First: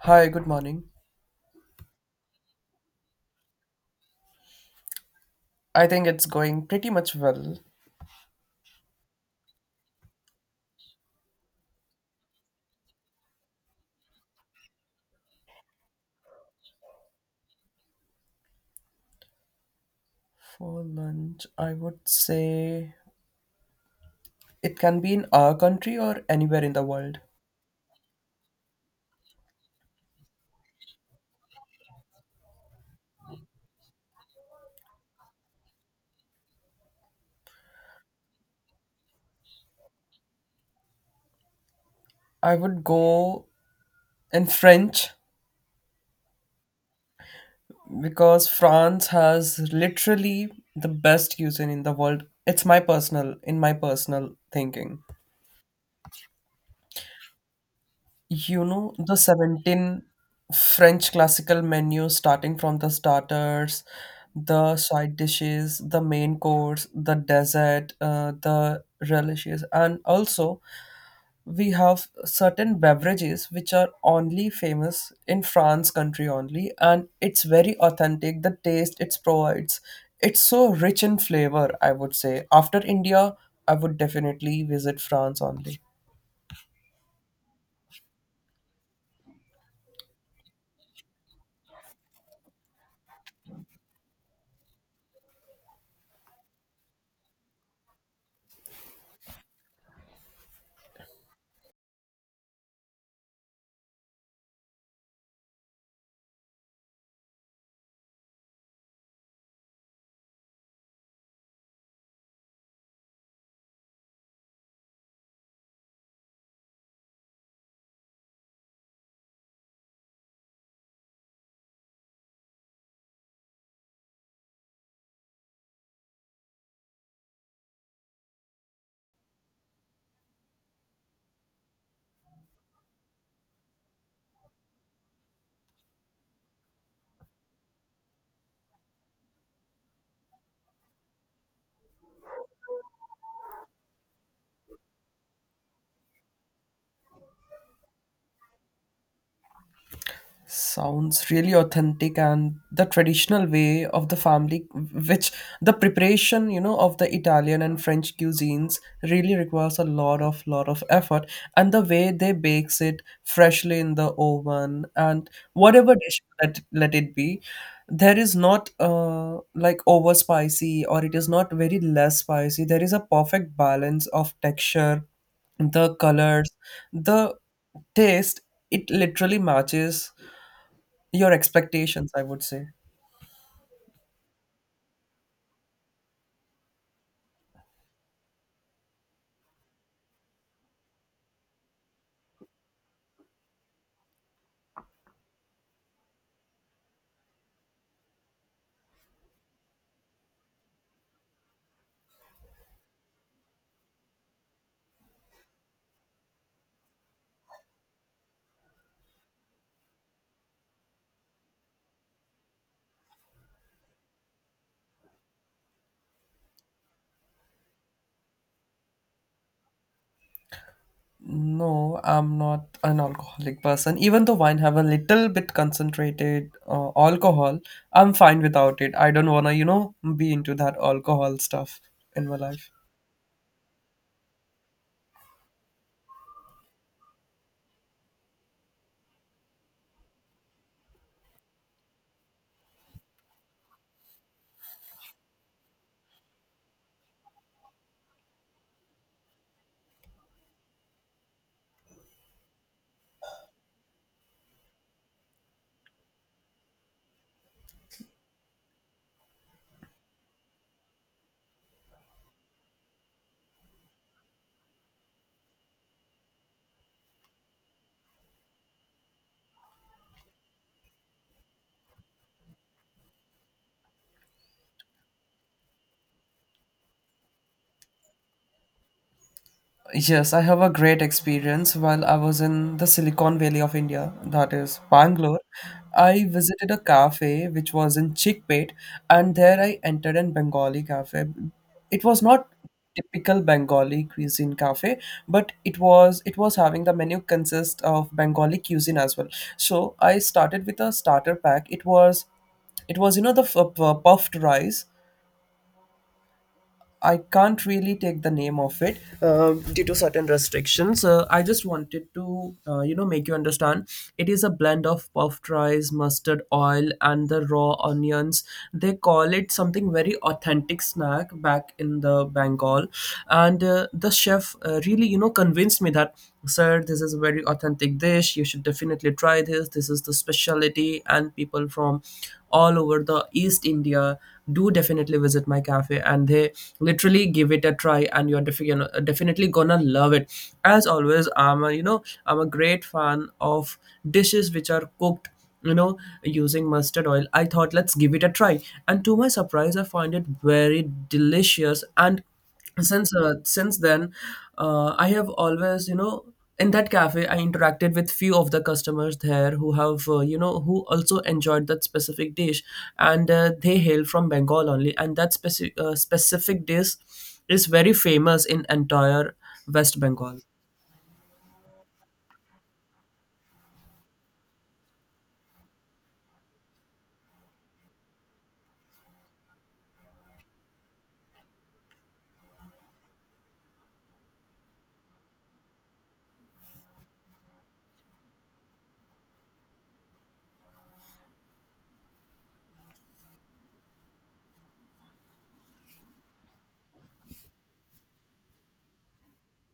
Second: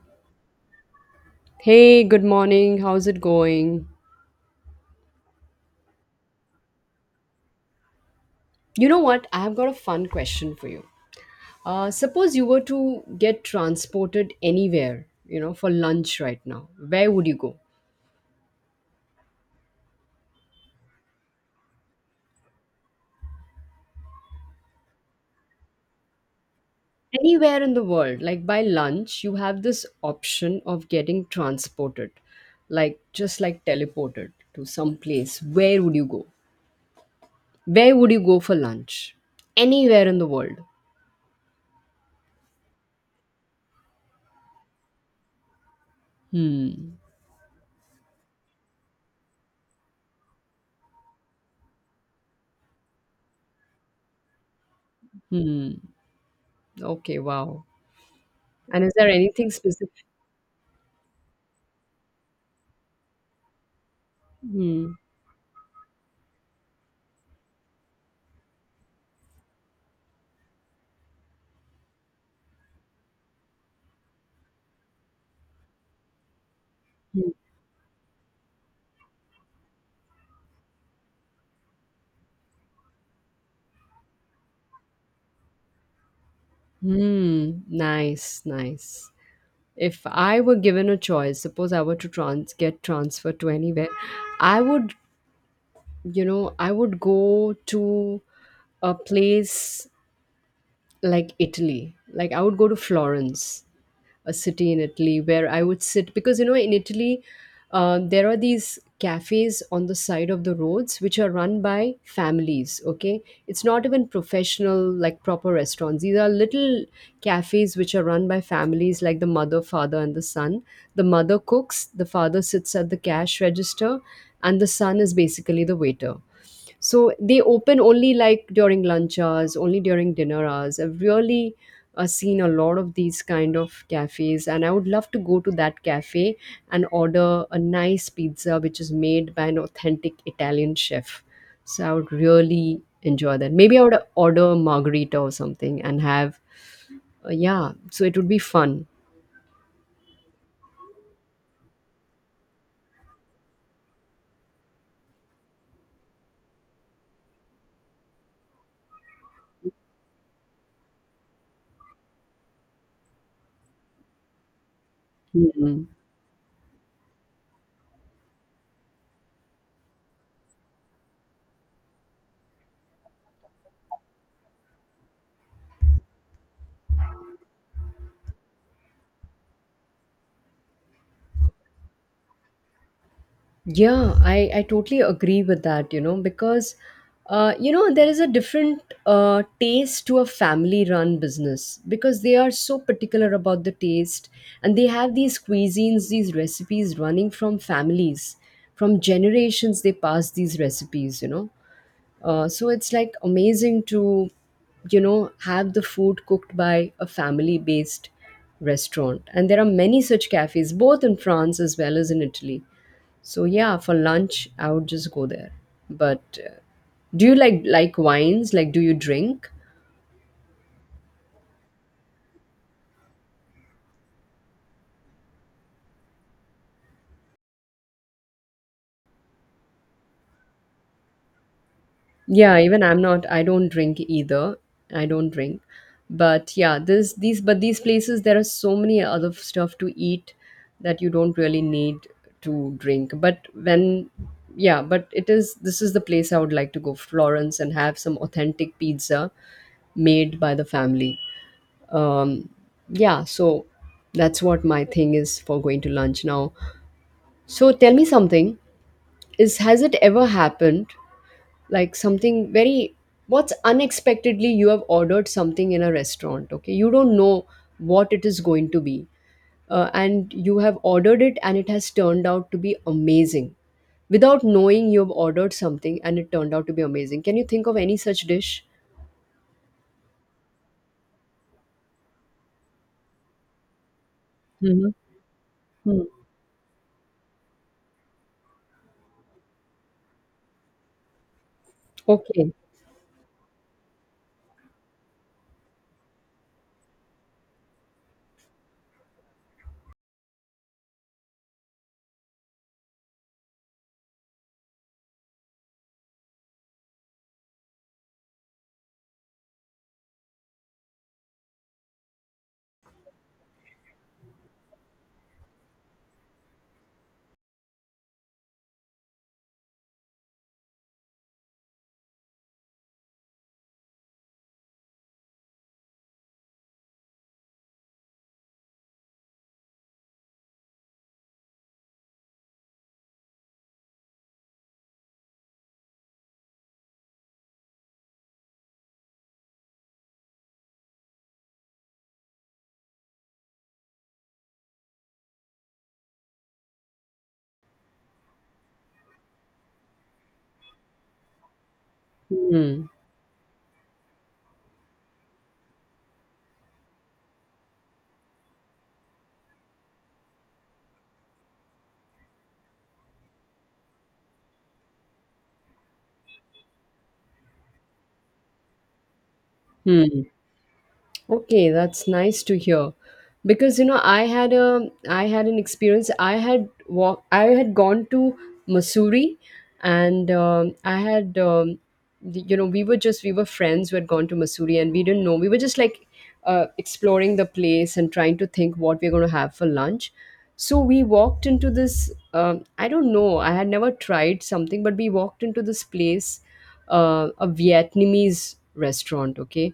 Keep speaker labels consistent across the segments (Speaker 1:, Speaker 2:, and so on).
Speaker 1: Hi, good morning.
Speaker 2: Hey, good morning. How's it going?
Speaker 1: I think it's going pretty much well.
Speaker 2: You know what? I've got a fun question for you. Suppose you were to get transported anywhere, you know, for lunch right now, where would you go?
Speaker 1: For lunch, I would say it can be in our country or anywhere in the world.
Speaker 2: Anywhere in the world, like by lunch, you have this option of getting transported, like just like teleported to some place. Where would you go? Where would you go for lunch? Anywhere in the world.
Speaker 1: I would go in French
Speaker 2: Hmm.
Speaker 1: because France has literally the best cuisine in the world. It's my personal thinking.
Speaker 2: Hmm. Okay, wow.
Speaker 1: You
Speaker 2: And is
Speaker 1: know,
Speaker 2: there
Speaker 1: the
Speaker 2: anything specific?
Speaker 1: 17 French classical menu starting from the starters, the
Speaker 2: Hmm.
Speaker 1: side dishes, the main course, the dessert, the relishes, and also we have certain beverages which are only famous in France country only, and
Speaker 2: Hmm.
Speaker 1: it's very authentic. The taste it provides, it's so rich in flavor, I would say. After India, I would definitely visit France only.
Speaker 2: Hmm. Nice, nice. If I were given a choice, suppose I were to trans get transferred to anywhere, I would, I would go to a place like Italy. Like I would go to Florence, a city in Italy, where I would sit, because you know, in Italy, there are these cafes on the side of the roads which are run by families. Okay, it's not even professional, like proper restaurants. These are little cafes which are run by families, like the mother, father and the son. The mother cooks, the father sits at the cash register, and the son is basically the waiter. So they open only like during lunch hours, only during dinner hours. I've really seen a lot of these kind of cafes, and I would love to go to that cafe and order a nice pizza which is made by an authentic Italian chef. So I would really enjoy that. Maybe I would order a margarita or something and have, yeah, so it would be fun.
Speaker 1: Sounds really authentic and the traditional way of the family, which the preparation, you know, of the Italian and French cuisines really requires a lot of effort. And the way they bakes it freshly in the oven and
Speaker 2: Mhm.
Speaker 1: whatever dish that let it be, there is not like over spicy or it is not very less spicy. There is a perfect balance of texture, the colors, the taste it literally matches your expectations, I would say.
Speaker 2: Yeah, I totally agree with that, you know, because, you know, there is a different taste to a family run business because they are so particular about the taste, and they have these cuisines, these recipes running from families, from generations, they pass these recipes, you know. So it's like amazing to, you know, have the food cooked by a family based restaurant. And there are many such cafes, both in France as well as in Italy. So yeah, for lunch, I would just go there. But do you like wines? Like, do you drink?
Speaker 1: No, I'm not an alcoholic person. Even though wine have a little bit concentrated alcohol, I'm fine without it. I don't wanna, you know, be into that alcohol stuff in my
Speaker 2: Yeah,
Speaker 1: life.
Speaker 2: even I don't drink either. I don't drink. But yeah, this these but these places there are so many other stuff to eat that you don't really need to drink. But when yeah, but it is this is the place I would like to go, Florence, and have some authentic pizza made by the family. Um yeah, so that's what my thing is for going to lunch now. So tell me something. Is has it ever happened, like, something very, what's unexpectedly you have ordered something in a restaurant, okay, you don't know what it is going to be, and you have ordered it and it has turned out to be amazing, without knowing you have ordered something and it turned out to be amazing. Can you think of any such dish?
Speaker 1: Yes, I have a great experience while I was in the Silicon Valley of India, that is
Speaker 2: Hmm.
Speaker 1: Bangalore. I visited a cafe which was in Chickpet, and there I entered an Bengali cafe. It was not
Speaker 2: Okay.
Speaker 1: typical Bengali cuisine cafe, but it was having the menu consist of Bengali cuisine as well. So I started with a starter pack. It was you know the puffed rice. I can't really take the name of it due to certain restrictions. I just wanted to, you know, make you understand. It is a blend of puffed rice, mustard oil, and the raw onions. They call it something very authentic snack back in the Bengal, and the chef really, you know, convinced me that, sir, this is a very authentic dish. You should definitely try this. This is the specialty, and people from all over the East India do definitely visit my cafe and they literally give it a try and you're you know, definitely gonna love it. As always, I'm a great fan of dishes which are cooked, you know, using mustard oil. I thought let's give it a try, and to my surprise I find it very delicious. And
Speaker 2: Hmm.
Speaker 1: since then, I have always, you know, in that cafe I interacted with few of the customers there who have, you know, who also enjoyed that specific dish. And they hail from Bengal only, and that specific dish is very famous in entire West
Speaker 2: Hmm.
Speaker 1: Bengal.
Speaker 2: Okay, that's nice to hear. Because you know, I had an experience. I had walk. I had gone to Missouri, and I had, you know, we were friends who had gone to Missouri, and we didn't know, we were just like, exploring the place and trying to think what we are going to have for lunch. So we walked into this. I don't know. I had never tried something, but we walked into this place, a Vietnamese restaurant. Okay,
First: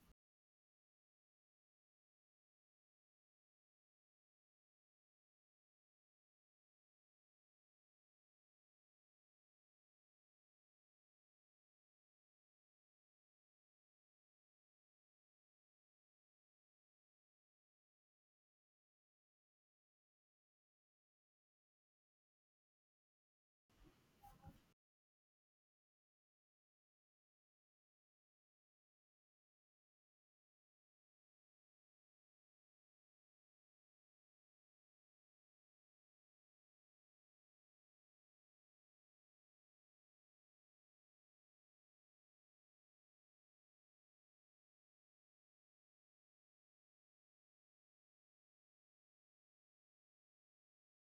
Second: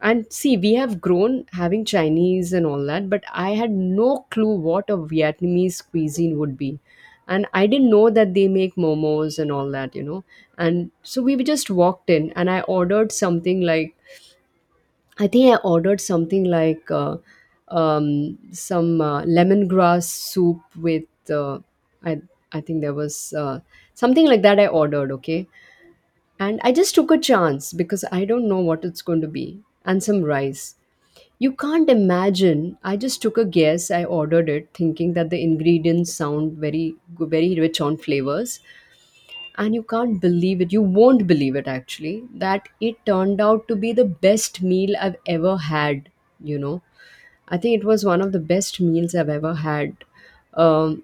Speaker 2: and see, we have grown having Chinese and all that, but I had no clue what a Vietnamese cuisine would be. And I didn't know that they make momos and all that, you know. And so we just walked in and I ordered something like, I think I ordered something like, some, lemongrass soup with, I, I think there was, something like that I ordered, okay? And I just took a chance because I don't know what it's going to be, and some rice. You can't imagine. I just took a guess. I ordered it thinking that the ingredients sound very, very rich on flavors, and you can't believe it. You won't believe it actually, that it turned out to be the best meal I've ever had, you know. I think it was one of the best meals I've ever had, um,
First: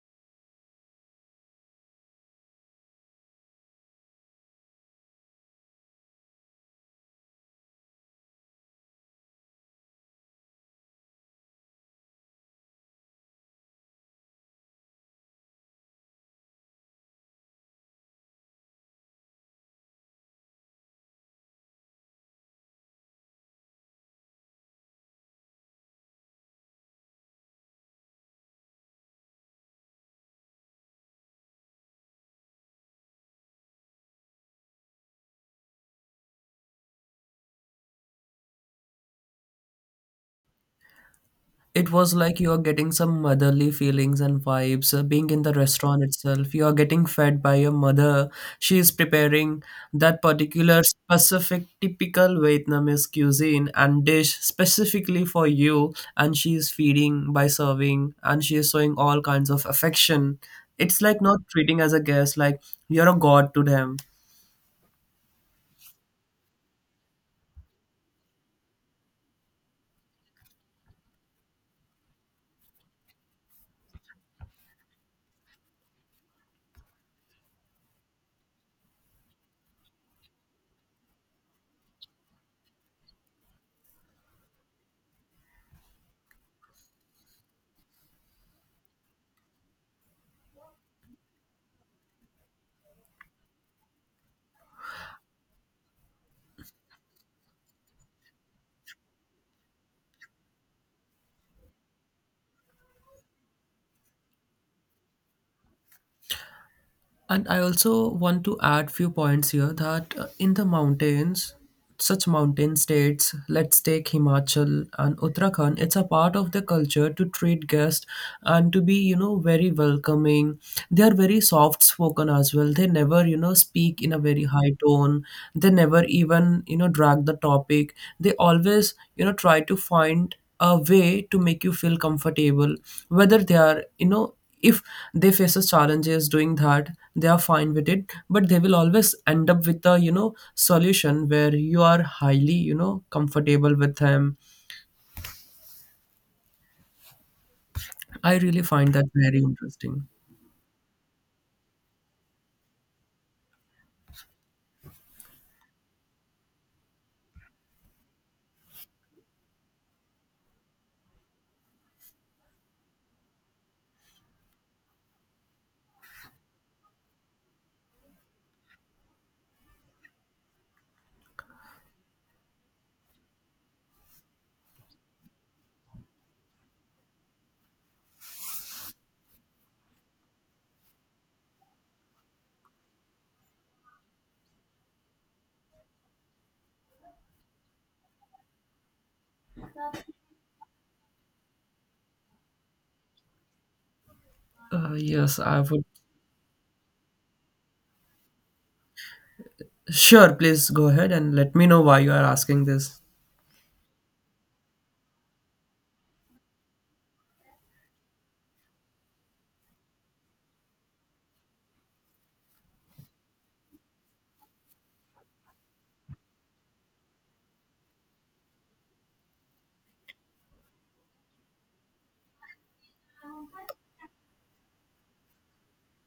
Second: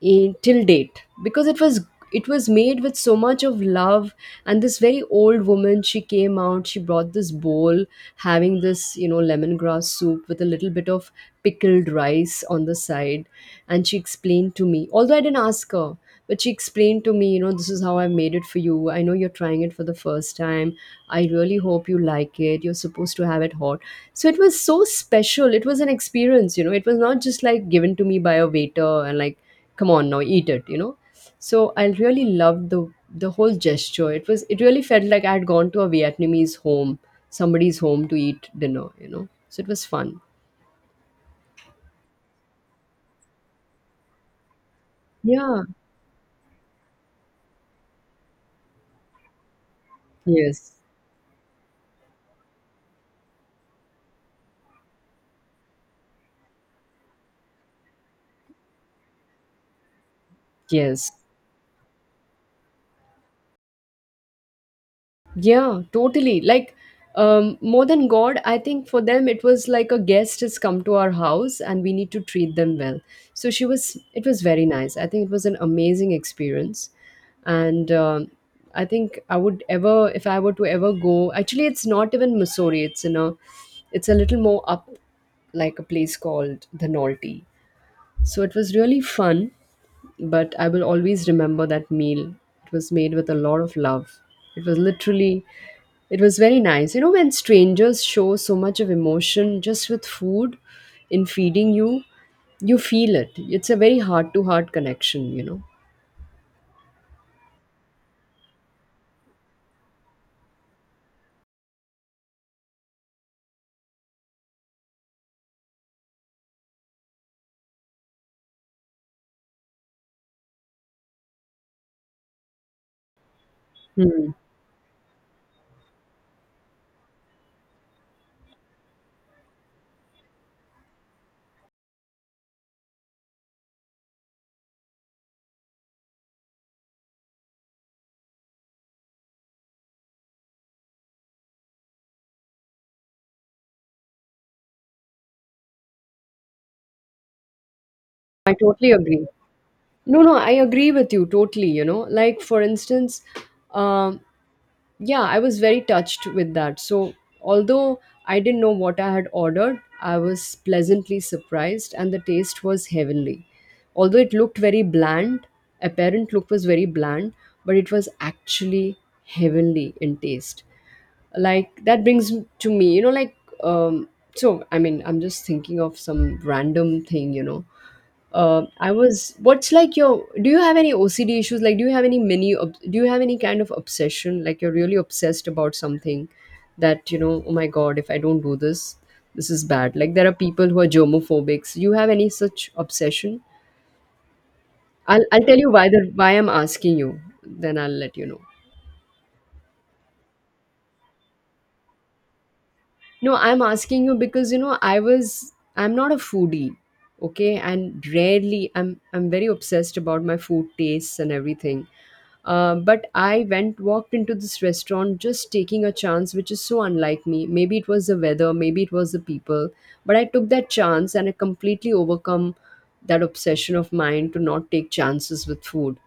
Speaker 2: till date, because it was made with so much of love. And this very old woman, she came out, she brought this bowl having this, lemongrass soup with a little bit of pickled rice on the side. And she explained to me, although I didn't ask her, but she explained to me, you know, this is how I made it for you, I know you're trying it for the first time, I really hope you like it, you're supposed to have it hot. So it was so special. It was an experience, you know. It was not just like given to me by a waiter and like, come on now, eat it, you know. So I really loved the whole gesture. It really felt like I had gone to a Vietnamese home, somebody's home to eat dinner, you know. So it was fun.
Speaker 1: It was like you are getting some motherly feelings and vibes. Being in the
Speaker 2: Yeah.
Speaker 1: restaurant itself, you are getting fed by your mother. She is preparing that
Speaker 2: Yes.
Speaker 1: particular specific typical Vietnamese cuisine and dish specifically for you, and she is feeding by serving, and she is showing all kinds of affection. It's
Speaker 2: Yes.
Speaker 1: like not treating as a guest, like you're a god to them.
Speaker 2: Yeah, totally. Like, more than God, I think for them it was like a guest has come to our house and we need to treat them well. So it was very nice. I think it was an amazing experience. And I think, if I were to ever go, actually, it's not even Missouri, it's a little more up, like a place called the Nolte. So it was really fun, but I will always remember that meal. It was made with a lot of love. It was literally, it was very nice. You know, when strangers show so much of emotion just with food in feeding you, you feel it. It's a very heart to heart connection, you know.
Speaker 1: And I also want to add few points here that in the mountains, such mountain states, let's take Himachal and Uttarakhand, it's a part of the culture to treat guests and to be, you know, very welcoming. They are very soft spoken as well. They never, you know, speak in a
Speaker 2: Hmm.
Speaker 1: very high tone. They never even, you know, drag the topic. They always, you know, try to find a way to make you feel comfortable, whether they are, you know, if they faces challenges doing that, they are fine with it, but they will always end up with a, you know, solution where you are highly, you know, comfortable with them. I
Speaker 2: I
Speaker 1: really
Speaker 2: totally
Speaker 1: find that
Speaker 2: agree.
Speaker 1: very interesting.
Speaker 2: No, no, I agree with you totally. You know, like, for instance, um, yeah, I was very touched with that, so although I didn't know what I had ordered, I was pleasantly surprised and the taste was heavenly, although it looked very bland, apparent look was very bland, but it was actually heavenly in taste. Like that brings to me, you know, like, um so I mean, I'm just thinking of some random thing, you know. I was, what's like your do you have any OCD issues, like, do you have any kind of obsession, like you're really obsessed about something that, you know, oh my god, if I don't do this, this is bad. Like there are people who are germophobics. You have any such obsession? I'll,
Speaker 1: Yes,
Speaker 2: I'll tell
Speaker 1: I
Speaker 2: you
Speaker 1: would.
Speaker 2: why I'm asking you, then I'll let you know.
Speaker 1: Sure, please go ahead and let me know why you are asking this.
Speaker 2: No, I'm asking you because, you know, I'm not a foodie, okay, and rarely, I'm very obsessed about my food tastes and everything. But I went walked into this restaurant just taking a chance, which is so unlike me. Maybe it was the weather, maybe it was the people, but I took that chance and I completely overcome that obsession of mine to not take chances with food.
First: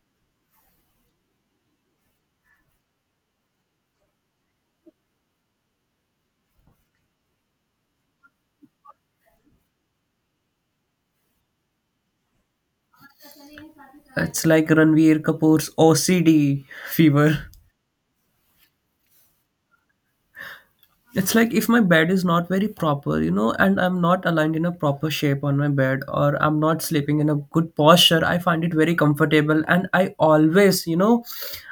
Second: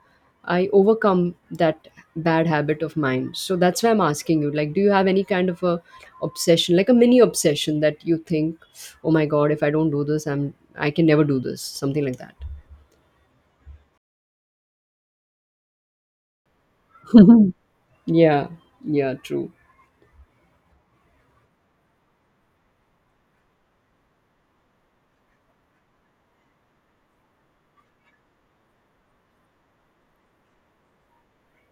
Speaker 2: I overcome that bad habit of mine. So that's why I'm asking you, like, do you have any kind of a obsession, like a mini obsession that you think, oh my god, if I don't do this, I can never do this, something like that.
Speaker 1: It's like Ranveer Kapoor's OCD fever.
Speaker 2: Yeah, yeah, true.
Speaker 1: It's like if my bed is not very proper, you know, and I'm not aligned in a proper shape on my bed or I'm not sleeping in a good posture, I find it very comfortable. And I always, you know,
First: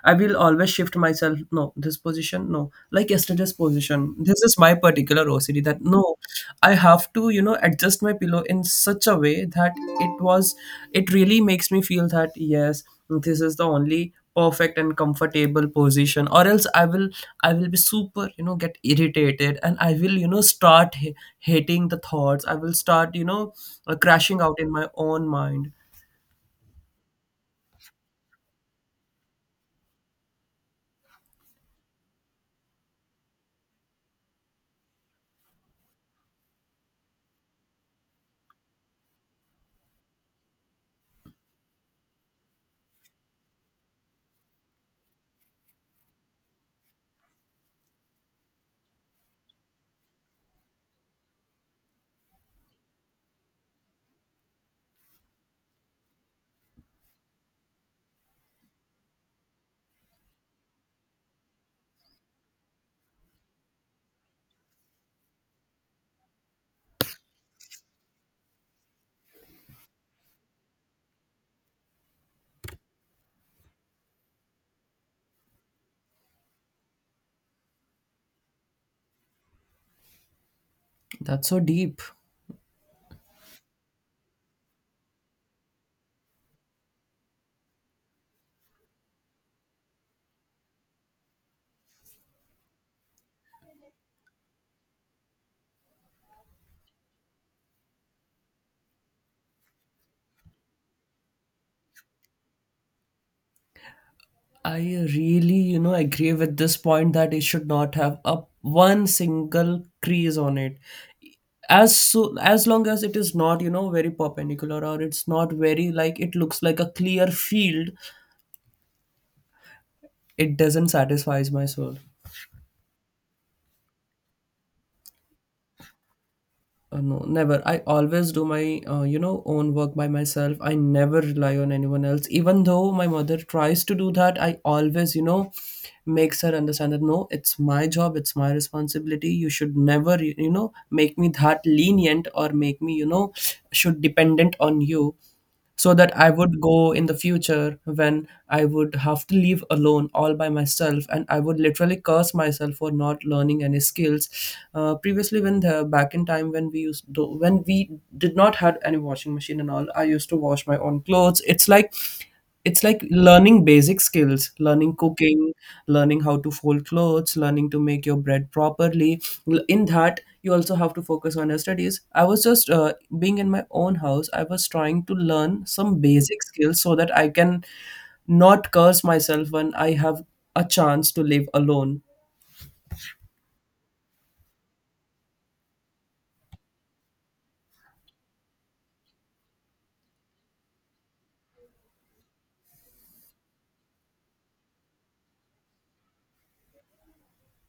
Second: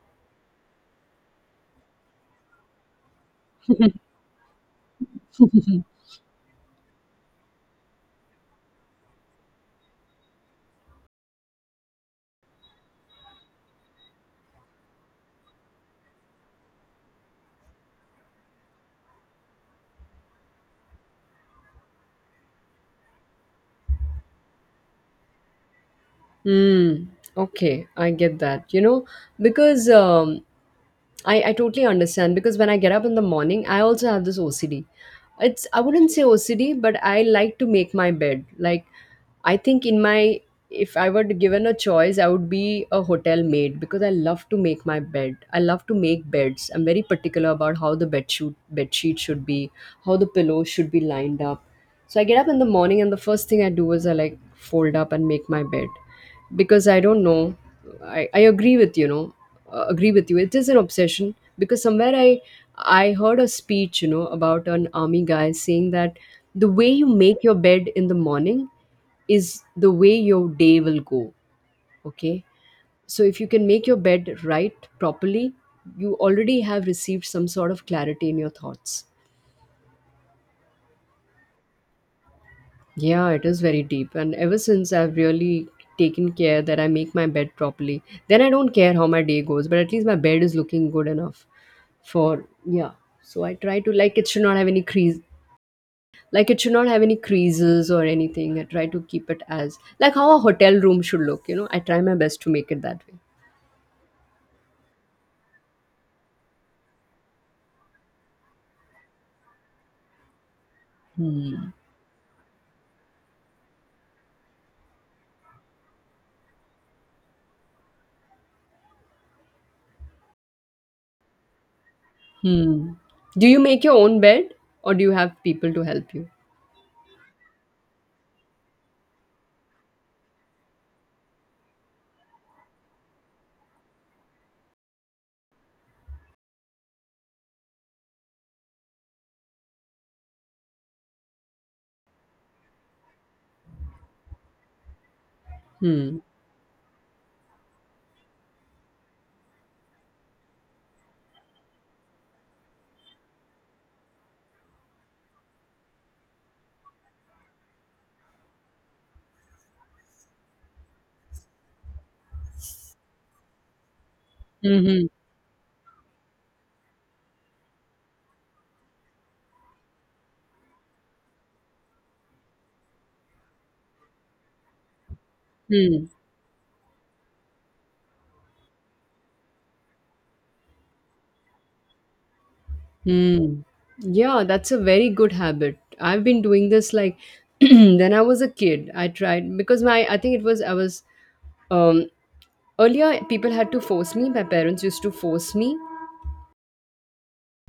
Speaker 1: I will always shift myself. No, this position, no. Like yesterday's position. This is my particular OCD that no, I have to, you know, adjust my pillow in such a way that it was, it really makes me feel that yes, this is the only perfect and comfortable position, or else I will be super, you know, get irritated, and I will, you know, start hating the thoughts. I will start, you know, crashing out in my own mind.
Speaker 2: Mm, okay, I get that. You know, because I totally understand, because when I get up in the morning, I also have this OCD. It's I wouldn't say OCD, but I like to make my bed. Like, I think in my if I were given a choice, I would be a hotel maid because I love to make my bed. I love to make beds. I'm very particular about how the bed sheet should be, how the pillow should be lined up. So I get up in the morning and the first thing I do is I like fold up and make my bed, because I don't know, I agree with you know agree with you, it is an obsession, because somewhere I heard a speech, you know, about an army guy saying that the way you make your bed in the morning is the way your day will go, okay, so if you can make your bed right properly, you already have received some sort of clarity in your thoughts.
Speaker 1: That's so deep.
Speaker 2: Yeah, it is very deep. And ever since I've really taken care that I make my bed properly, then I don't care how my day goes, but at least my bed is looking good enough for, yeah. So I try to, it should not have any crease. Like it should not have any creases or anything. I try to keep it as like how a hotel room should look. I try my best to make it that way.
Speaker 1: I really, you know, agree with this point that it should not have a one single crease on it,
Speaker 2: Hmm.
Speaker 1: as so as long as it is not, you know, very perpendicular or it's not very like it looks like a clear field. It doesn't satisfies my soul.
Speaker 2: Hmm. Do you make your own bed, or do you have people to help you?
Speaker 1: No, never. I always do my, you know, own work by myself. I never rely on anyone else. Even though my mother tries to do that, I always, you know, makes her understand that no, it's my job, it's my responsibility. You should never, you know, make me that lenient or make me, you know, should dependent on you, so that
Speaker 2: Hmm.
Speaker 1: I would go in the future when I would have to leave alone all by myself, and I would literally curse myself for not learning any skills. Previously, when the back in time when we did not had any washing machine and all, I used to wash my own clothes. It's like learning basic skills, learning
Speaker 2: Hmm.
Speaker 1: cooking, learning how to fold clothes, learning to make your bread properly. In that, you also have to focus on your studies. I was just being in my own house, I was trying to learn some
Speaker 2: Hmm.
Speaker 1: basic skills so that I can not curse myself when I have a chance to live alone.
Speaker 2: Mm. Yeah, that's a very good habit. I've been doing this like then I was a kid. I tried because my I think it was I was um earlier people had to force me. My parents used to force me,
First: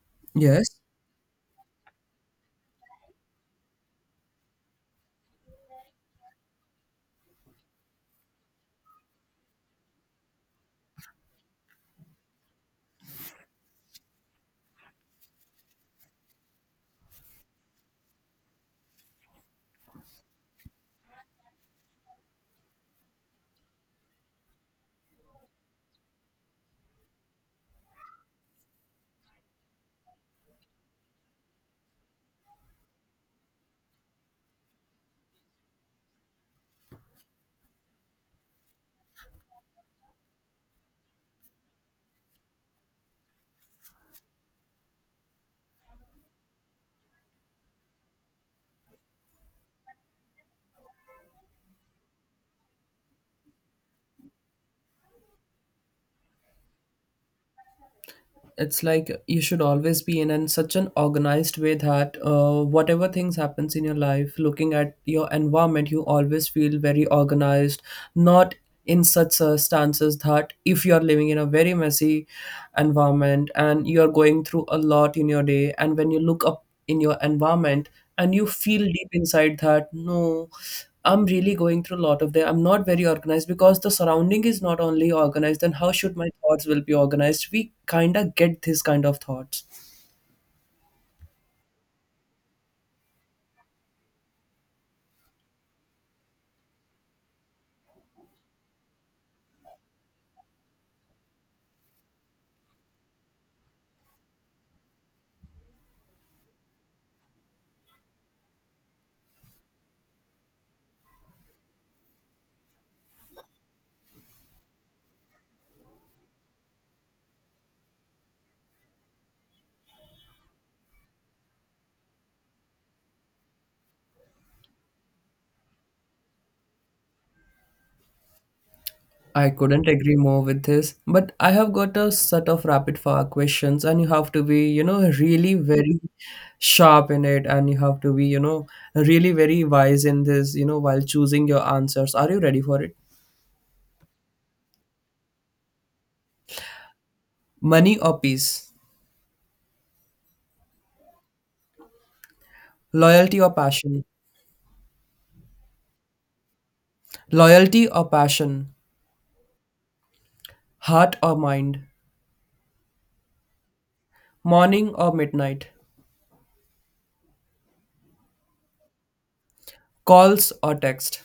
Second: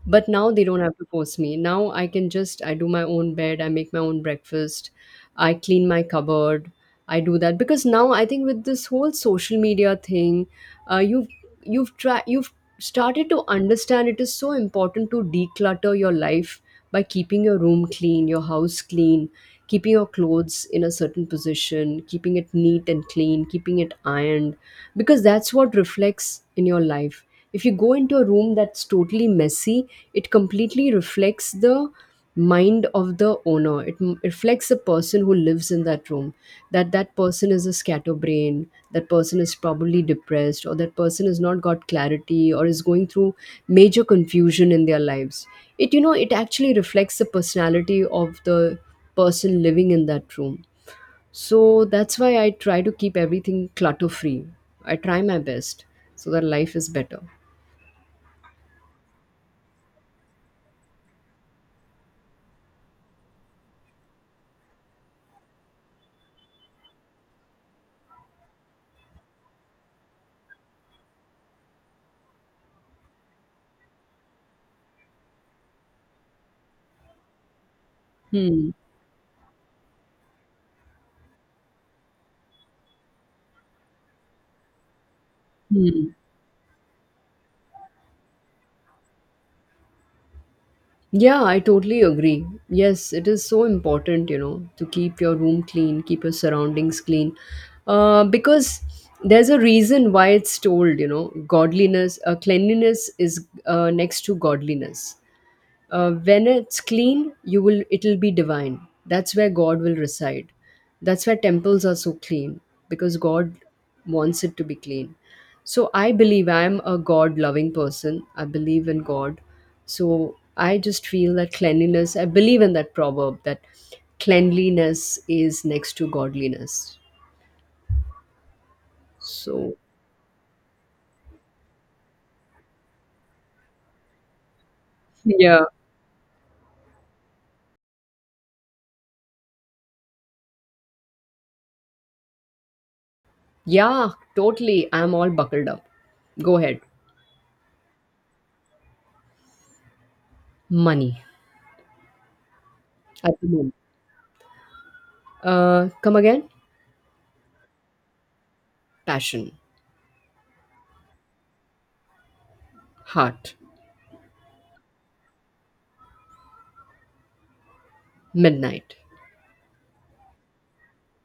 Speaker 2: but now they
Speaker 1: Yes.
Speaker 2: don't have to force me. Now I can just I do my own bed, I make my own breakfast, I clean my cupboard. I do that because now I think with this whole social media thing, uh, you've you've started to understand it is so important to declutter your life by keeping your room clean, your house clean, keeping your clothes in a certain position, keeping it neat and clean, keeping it ironed, because that's what reflects in your life. If you go into a room that's totally messy, it completely reflects the mind of the owner. It reflects the person who lives in that room, that that person is a scatterbrain, that person is probably depressed, or that person has not got clarity or is going through major confusion in their lives. It you know it actually reflects the personality of the person living in that room. So that's why I try to keep everything clutter free. I try my best so that life is better.
Speaker 1: It's like you should always be in such an organized way that whatever things happens in your life looking at your environment, you always feel very organized, not in such circumstances that if you are living in a very messy environment and you are going through a lot in your day, and when you look up in your environment and you
Speaker 2: Hmm.
Speaker 1: feel deep inside that no, I'm really going through a lot of that. I'm not very organized because the surrounding is not only organized, then how
Speaker 2: Hmm.
Speaker 1: should my thoughts will be organized? We kind of get this kind of thoughts.
Speaker 2: Yeah, I totally agree. Yes, it is so important, to keep your room clean, keep your surroundings clean. Because there's a reason why it's told, godliness, cleanliness is next to godliness. When it's clean, you will it'll be divine. That's where God will reside. That's where temples are so clean, because God wants it to be clean. So I believe I am a God loving person, I believe in God. So I just feel that cleanliness, I believe in that proverb that cleanliness is next to godliness.
Speaker 1: I
Speaker 2: So
Speaker 1: couldn't agree more with this, but I have got a set of rapid fire questions, and you have to be, you know, really
Speaker 2: yeah.
Speaker 1: very sharp in it, and you have to be, you know, really very wise in this, you know, while choosing your answers. Are you ready for it?
Speaker 2: Yeah, totally, I'm all buckled up. Go ahead.
Speaker 1: Money or peace?
Speaker 2: Money. At
Speaker 1: Loyalty
Speaker 2: the
Speaker 1: or
Speaker 2: moment.
Speaker 1: passion?
Speaker 2: Uh, come again?
Speaker 1: Loyalty or passion?
Speaker 2: Passion.
Speaker 1: Heart or mind?
Speaker 2: Heart.
Speaker 1: Morning or midnight?
Speaker 2: Midnight.
Speaker 1: Calls or text?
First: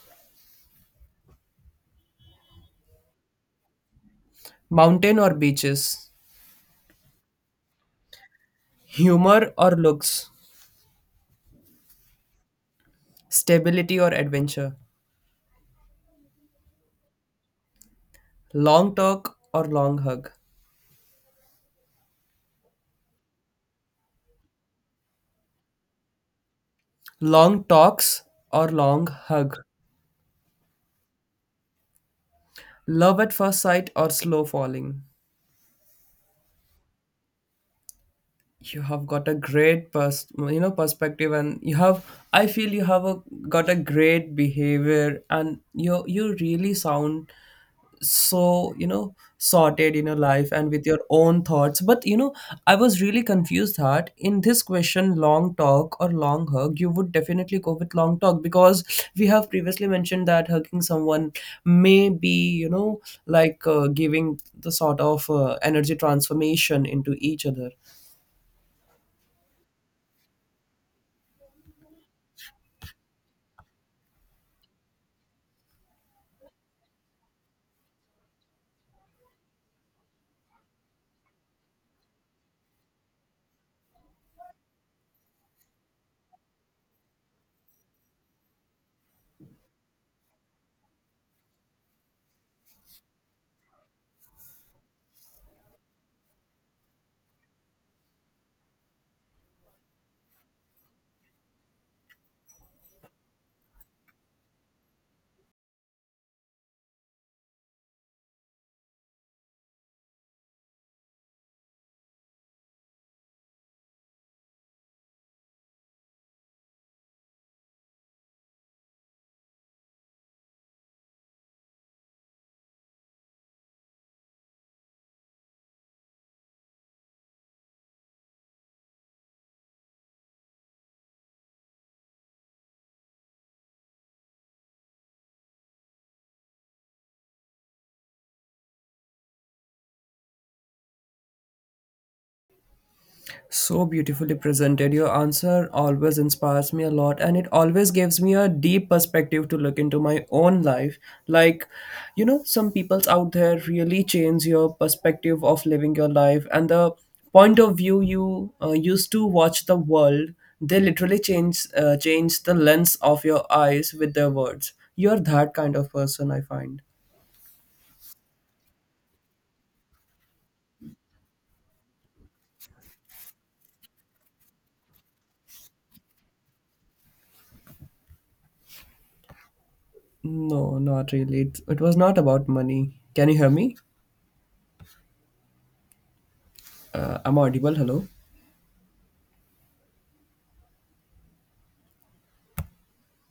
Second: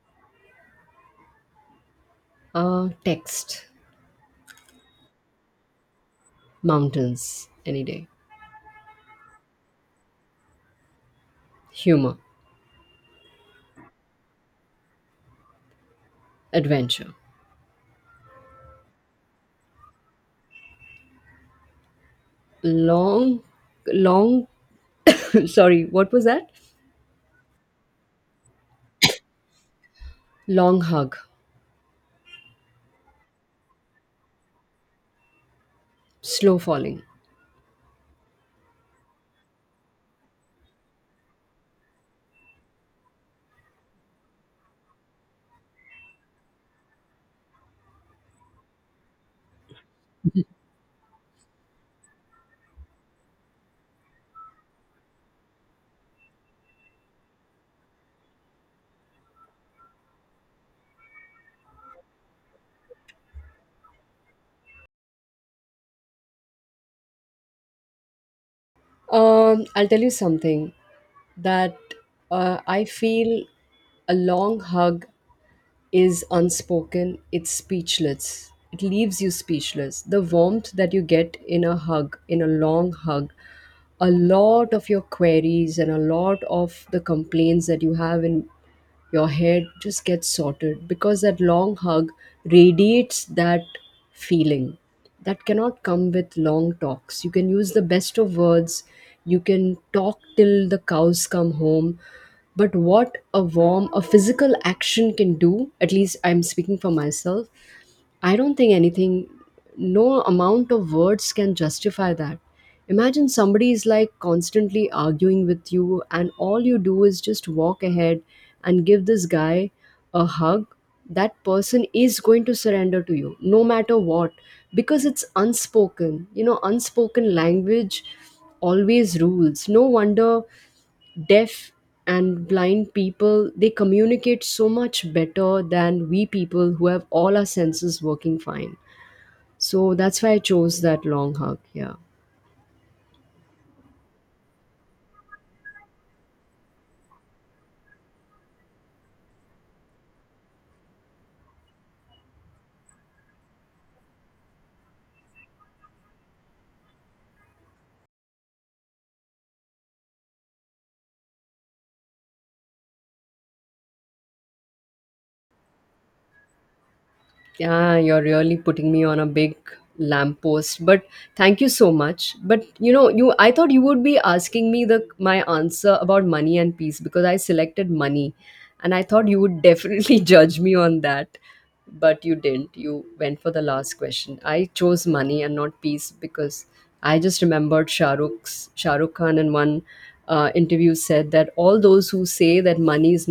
Speaker 2: Uh, text.
Speaker 1: Mountain or beaches?
Speaker 2: Mountains, any day.
Speaker 1: Humor or looks?
Speaker 2: Humor.
Speaker 1: Stability or adventure?
Speaker 2: Adventure.
Speaker 1: Long talk or long hug?
Speaker 2: Long, long, sorry, what was that?
Speaker 1: Long talks or long hug?
Speaker 2: Long hug.
Speaker 1: Love at first sight or slow falling.
Speaker 2: Slow falling.
Speaker 1: You have got a great you know perspective, and you have, I feel you have a, got a great behavior, and you really sound, so you know, sorted in your life and with your own thoughts. But you know, I was really confused that in this question, long talk or long hug, you would definitely go with long talk, because we have previously mentioned that hugging someone may be, you know, like, giving the sort of energy transformation into each other.
Speaker 2: I'll tell you something that I feel a long hug is unspoken, it's speechless. It leaves you speechless. The warmth that you get in a hug, in a long hug, a lot of your queries and a lot of the complaints that you have in your head just gets sorted, because that long hug radiates that feeling that cannot come with long talks. You can use the best of words, you can talk till the cows come home, but what a warm a physical action can do, at least I'm speaking for myself, I don't think anything, no amount of words can justify that. Imagine somebody is like constantly arguing with you, and all you do is just walk ahead and give this guy a hug. That person is going to surrender to you no matter what, because it's unspoken. Unspoken language always rules. No wonder deaf and blind people, they communicate so much better than we people who have all our senses working fine. So that's why I chose that long hug, yeah.
Speaker 1: So beautifully presented. Your answer always inspires me a lot, and it always gives me a deep perspective to look into my own life. Like, you know, some people's out there really change your perspective of living your life, and the point of view you used to watch the world. They literally change, change the lens of your eyes with their words. You're that kind of person, I find.
Speaker 2: Yeah, you're really putting me on a big lamppost. But thank you so much. But you know, you I thought you would be asking me the my answer about money and peace, because I selected money. And I thought you would definitely judge me
Speaker 1: No,
Speaker 2: on
Speaker 1: not
Speaker 2: that.
Speaker 1: really. It was not
Speaker 2: But you
Speaker 1: about
Speaker 2: didn't.
Speaker 1: money.
Speaker 2: You
Speaker 1: Can you
Speaker 2: went for
Speaker 1: hear
Speaker 2: the
Speaker 1: me?
Speaker 2: last question. I chose money and not peace because I
Speaker 1: I'm
Speaker 2: just
Speaker 1: audible.
Speaker 2: remembered
Speaker 1: Hello.
Speaker 2: Shah Rukh Khan in one interview said that all those who say that money is